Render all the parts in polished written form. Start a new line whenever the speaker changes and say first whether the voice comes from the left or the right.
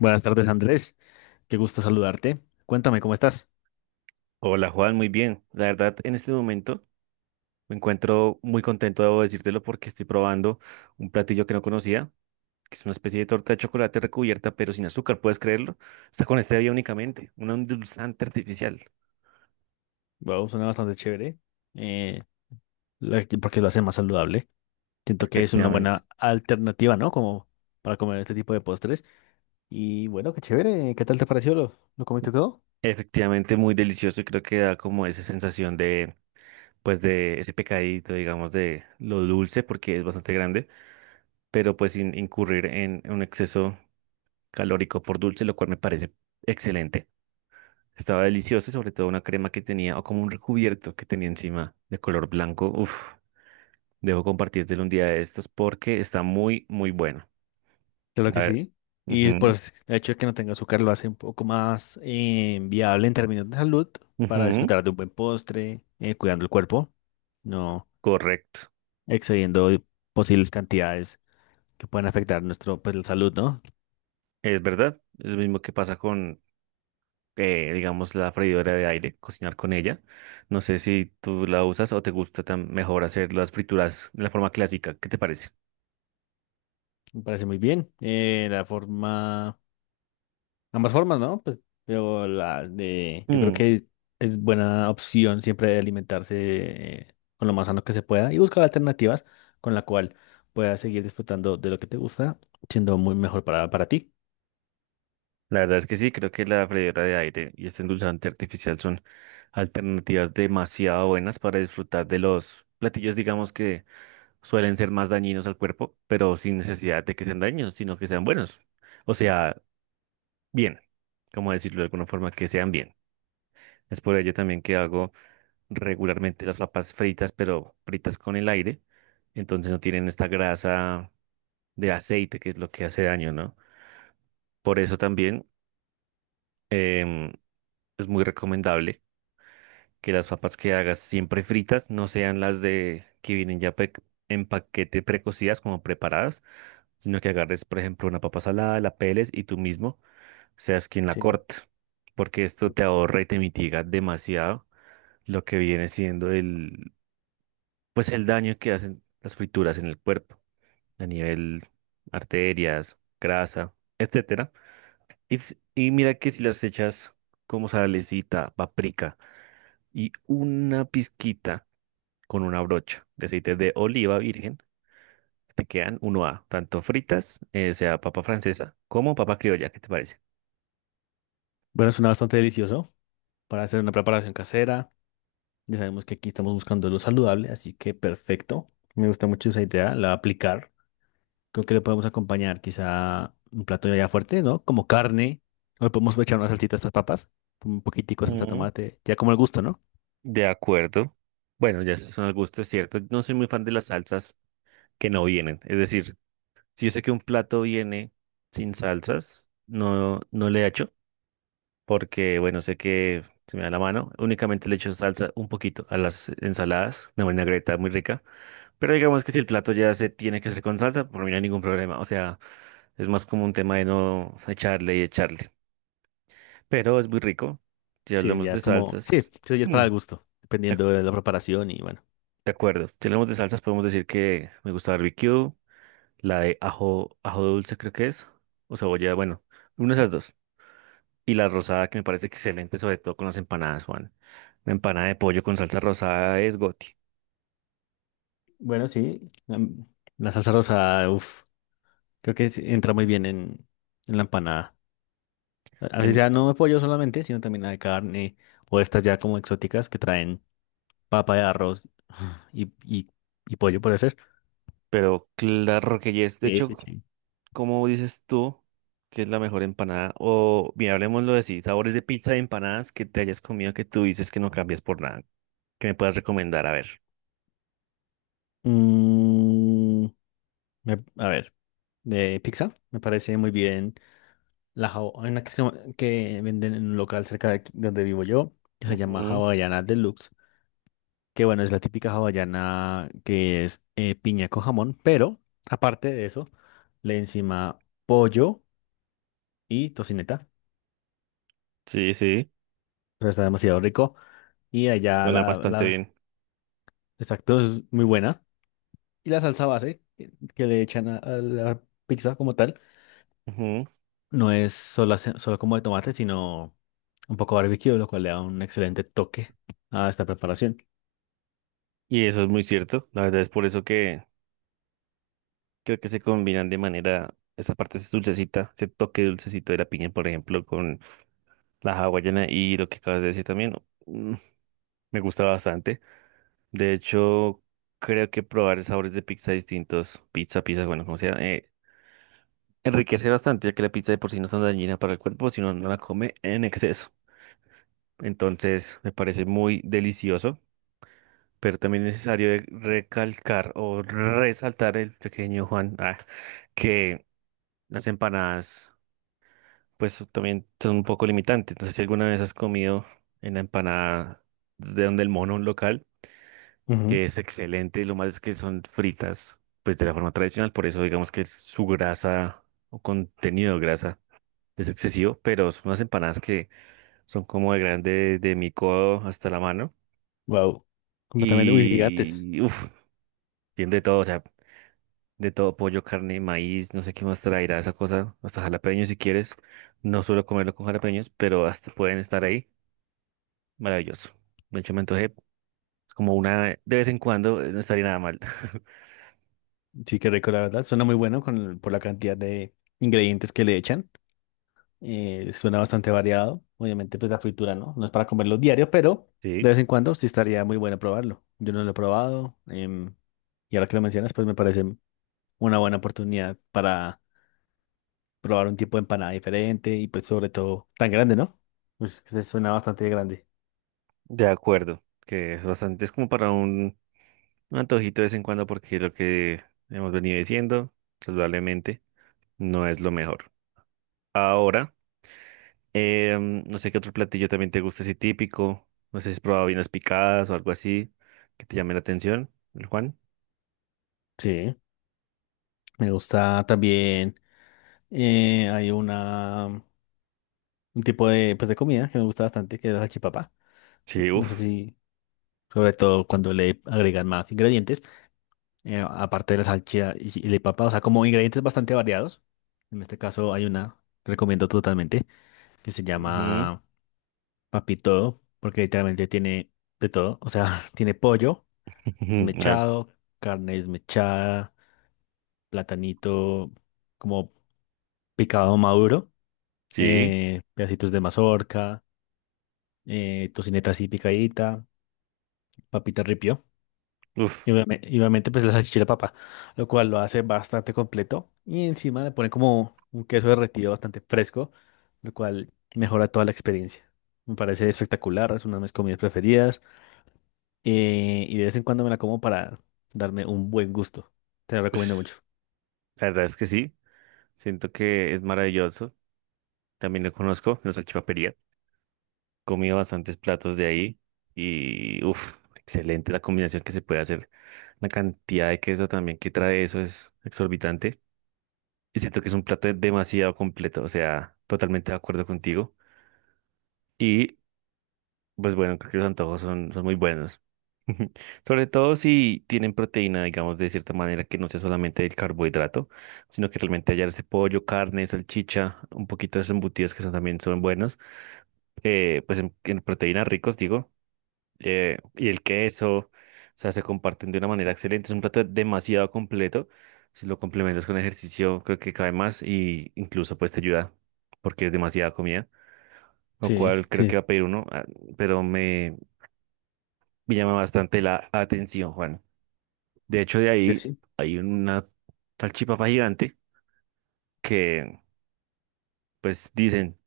left: Buenas tardes, Andrés. Qué gusto saludarte. Cuéntame, ¿cómo estás?
right: Hola Juan, muy bien. La verdad, en este momento me encuentro muy contento, debo decírtelo, porque estoy probando un platillo que no conocía, que es una especie de torta de chocolate recubierta, pero sin azúcar, ¿puedes creerlo? Está con stevia únicamente, un endulzante artificial.
left: Wow, suena bastante chévere. Eh, Porque lo hace más saludable. Siento que es una
right: Efectivamente.
left: buena alternativa, ¿no? Como para comer este tipo de postres. Y bueno, qué chévere. ¿Qué tal te pareció? ¿Lo comiste todo?
right: Efectivamente, muy delicioso y creo que da como esa sensación pues de ese pecadito, digamos, de lo dulce, porque es bastante grande, pero pues sin incurrir en un exceso calórico por dulce, lo cual me parece excelente. Estaba delicioso y sobre todo una crema que tenía, o como un recubierto que tenía encima de color blanco. Uf, debo compartírtelo un día de estos porque está muy, muy bueno.
left: Claro
right: A
left: que
right: ver.
left: sí. Y
right: Ujú,
left: pues el hecho de que no tenga azúcar lo hace un poco más viable en términos de salud para
right: ujú,
left: disfrutar de un buen postre, cuidando el cuerpo, no
right: correcto.
left: excediendo posibles cantidades que pueden afectar nuestro, pues, la salud, ¿no?
right: Es verdad. Es lo mismo que pasa con, digamos, la freidora de aire, cocinar con ella. No sé si tú la usas o te gusta tan mejor hacer las frituras de la forma clásica. ¿Qué te parece?
left: Me parece muy bien. Ambas formas, ¿no? Pues, yo creo
right: Mm.
left: que es buena opción siempre alimentarse con lo más sano que se pueda y buscar alternativas con la cual puedas seguir disfrutando de lo que te gusta, siendo muy mejor para ti.
right: La verdad es que sí, creo que la freidora de aire y este endulzante artificial son alternativas demasiado buenas para disfrutar de los platillos, digamos que suelen ser más dañinos al cuerpo, pero sin necesidad de que sean dañinos, sino que sean buenos. O sea, bien, como decirlo de alguna forma, que sean bien. Es por ello también que hago regularmente las papas fritas, pero fritas con el aire, entonces no tienen esta grasa de aceite que es lo que hace daño, ¿no? Por eso también em, es muy recomendable que las papas que hagas siempre fritas no sean las de que vienen ya en paquete precocidas como preparadas, sino que agarres, por ejemplo, una papa salada, la peles y tú mismo seas quien la
left: Sí.
right: corte, porque esto te ahorra y te mitiga demasiado lo que viene siendo pues el daño que hacen las frituras en el cuerpo a nivel arterias, grasa, etcétera. Y mira que si las echas como salecita, paprika y una pizquita con una brocha de aceite de oliva virgen. Te quedan uno a tanto fritas, sea papa francesa, como papa criolla. ¿Qué te parece?
left: Bueno, suena bastante delicioso para hacer una preparación casera. Ya sabemos que aquí estamos buscando lo saludable, así que perfecto. Me gusta mucho esa idea, la voy a aplicar. Creo que le podemos acompañar quizá un plato ya fuerte, ¿no? Como carne. O le podemos echar una salsita a estas papas. Un poquitico de salsa de
right: Mm,
left: tomate. Ya como el gusto, ¿no?
right: de acuerdo. Bueno, ya esos son al gusto, es cierto. No soy muy fan de las salsas que no vienen. Es decir, si yo sé que un plato viene sin salsas, no, no le echo, porque, bueno, sé que se me da la mano. Únicamente le echo salsa un poquito a las ensaladas, una vinagreta muy rica. Pero digamos que si el plato ya se tiene que hacer con salsa, por mí no hay ningún problema. O sea, es más como un tema de no echarle y echarle. Pero es muy rico. Si
left: Sí,
right: hablamos
left: ya
right: de
left: es como... Sí,
right: salsas,
left: sí, ya es
right: mm,
left: para el gusto.
right: de
left: Dependiendo de la preparación y bueno.
right: de acuerdo. Si hablamos de salsas, podemos decir que me gusta barbecue, la de ajo, ajo dulce creo que es, o cebolla, bueno, una de esas dos. Y la rosada que me parece excelente, sobre todo con las empanadas, Juan. Una empanada de pollo con salsa rosada es goti.
left: Bueno, sí. La salsa rosa, uff. Creo que sí entra muy bien en la empanada. Así
right: Em,
left: sea, no de pollo solamente, sino también la de carne. O estas ya como exóticas que traen papa de arroz y, y, y pollo, puede ser.
right: Pero claro que ya es, de
left: Sí, sí,
right: hecho.
left: sí.
right: ¿Cómo dices tú que es la mejor empanada? O bien, hablemoslo de sí, sabores de pizza y empanadas que te hayas comido que tú dices que no cambias por nada. ¿Que me puedas recomendar? A ver.
left: Mm, a ver, de pizza, me parece muy bien. Hay una que venden en un local cerca de aquí, donde vivo yo, que se llama
right: Ujú.
left: Hawaiana Deluxe, que bueno, es la típica hawaiana que es piña con jamón, pero aparte de eso, le encima pollo y tocineta.
right: Sí, sí,
left: O sea, está demasiado rico. Y allá
right: suena
left: la,
right: bastante
left: la,
right: bien.
left: exacto, es muy buena. Y la salsa base que le echan a la pizza como tal.
right: Ujú.
left: No es solo, solo como de tomate, sino un poco barbecue, lo cual le da un excelente toque a esta preparación.
right: Y eso es muy cierto. La verdad es por eso que creo que se combinan de manera, esa parte es dulcecita, ese toque dulcecito de la piña, por ejemplo, con la hawaiana y lo que acabas de decir también. Mm, me gusta bastante. De hecho, creo que probar sabores de pizza distintos, pizza, pizza, bueno, como sea. Enriquece bastante, ya que la pizza de por sí no es tan dañina para el cuerpo, sino no la come en exceso. Entonces, me parece muy delicioso, pero también es necesario recalcar o resaltar el pequeño Juan, que las empanadas, pues también son un poco limitantes. Entonces, si alguna vez has comido en la empanada de donde el mono, un local, que es excelente, lo malo es que son fritas, pues de la forma tradicional, por eso digamos que su grasa o contenido de grasa. Es excesivo, pero son unas empanadas que son como de grande de mi codo hasta la mano.
left: Wow, completamente. Uy, gigantes.
right: Y uff, tiene de todo, o sea, de todo, pollo, carne, maíz, no sé qué más traerá esa cosa, hasta jalapeños si quieres. No suelo comerlo con jalapeños, pero hasta pueden estar ahí. Maravilloso. De hecho, me antojé como una de vez en cuando, no estaría nada mal.
left: Sí, qué rico, la verdad. Suena muy bueno por la cantidad de ingredientes que le echan. Suena bastante variado. Obviamente, pues la fritura, ¿no? No es para comerlo diario, pero
right: Sí,
left: de vez en cuando sí estaría muy bueno probarlo. Yo no lo he probado. Y ahora que lo mencionas, pues me parece una buena oportunidad para probar un tipo de empanada diferente y pues sobre todo tan grande, ¿no? Pues que se suena bastante grande.
right: de acuerdo, que es bastante, es como para un, antojito de vez en cuando porque lo que hemos venido diciendo, saludablemente, no es lo mejor. Ahora, no sé qué otro platillo también te gusta así típico. No sé si has probado vinas picadas o algo así que te llame la atención, el Juan.
left: Sí, me gusta también. eh, hay una um, un tipo de pues de comida que me gusta bastante, que es la salchipapa.
right: Sí,
left: No sé
right: uff.
left: si, sobre todo cuando le agregan más ingredientes, aparte de la salchicha y la papa, o sea, como ingredientes bastante variados. En este caso hay una, que recomiendo totalmente, que se llama papito, porque literalmente tiene de todo. O sea, tiene pollo. Desmechado, carne desmechada, platanito como picado maduro,
right: Sí,
left: pedacitos de mazorca, tocineta así picadita, papita ripio.
right: uff.
left: Y obviamente, pues la salchicha papa, lo cual lo hace bastante completo. Y encima le pone como un queso derretido bastante fresco, lo cual mejora toda la experiencia. Me parece espectacular, es una de mis comidas preferidas. Y de vez en cuando me la como para darme un buen gusto. Te la recomiendo mucho.
right: La verdad es que sí. Siento que es maravilloso. También lo conozco, la salchipapería. Comí bastantes platos de ahí y uff, excelente la combinación que se puede hacer. La cantidad de queso también que trae eso es exorbitante. Y siento que es un plato demasiado completo, o sea, totalmente de acuerdo contigo. Y pues bueno, creo que los antojos son muy buenos. Sobre todo si tienen proteína, digamos, de cierta manera que no sea solamente el carbohidrato, sino que realmente hallar ese pollo, carne, salchicha, un poquito de esos embutidos que son, también son buenos, pues en proteínas ricos, digo y el queso, o sea, se comparten de una manera excelente. Es un plato demasiado completo. Si lo complementas con ejercicio, creo que cae más y incluso pues te ayuda porque es demasiada comida, lo
left: Sí,
right: cual creo que va
left: sí.
right: a pedir uno, pero me llama bastante la atención, Juan. De hecho, de
left: Que
right: ahí
left: sí.
right: hay una salchipapa gigante que pues dicen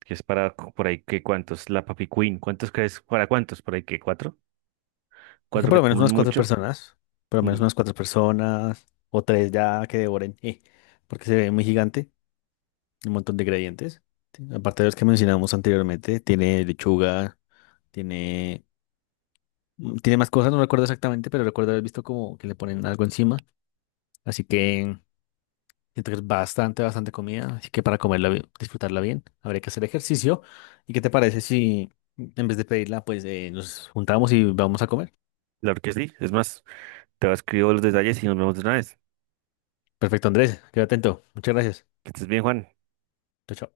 right: que es para por ahí que cuántos, la Papi Queen, ¿cuántos crees? ¿Para cuántos? Por ahí que cuatro,
left: Es que
right: cuatro
left: por
right: que
left: lo menos
right: comen
left: unas 4
right: mucho.
left: personas, por lo
right: Mm.
left: menos unas 4 personas, o tres ya que devoren, porque se ve muy gigante, un montón de ingredientes. Aparte de los que mencionamos anteriormente, tiene lechuga, tiene, mm, tiene más cosas, no recuerdo exactamente, pero recuerdo haber visto como que le ponen algo encima. Así que siento que es bastante, bastante comida. Así que para comerla, disfrutarla bien, habría que hacer ejercicio. ¿Y qué te parece si en vez de pedirla, pues nos juntamos y vamos a comer?
right: Claro que sí, es más. Te voy a escribir los detalles y nos vemos de una vez.
left: Perfecto, Andrés, quédate atento. Muchas gracias.
right: Que estés bien, Juan.
left: Chao, chao.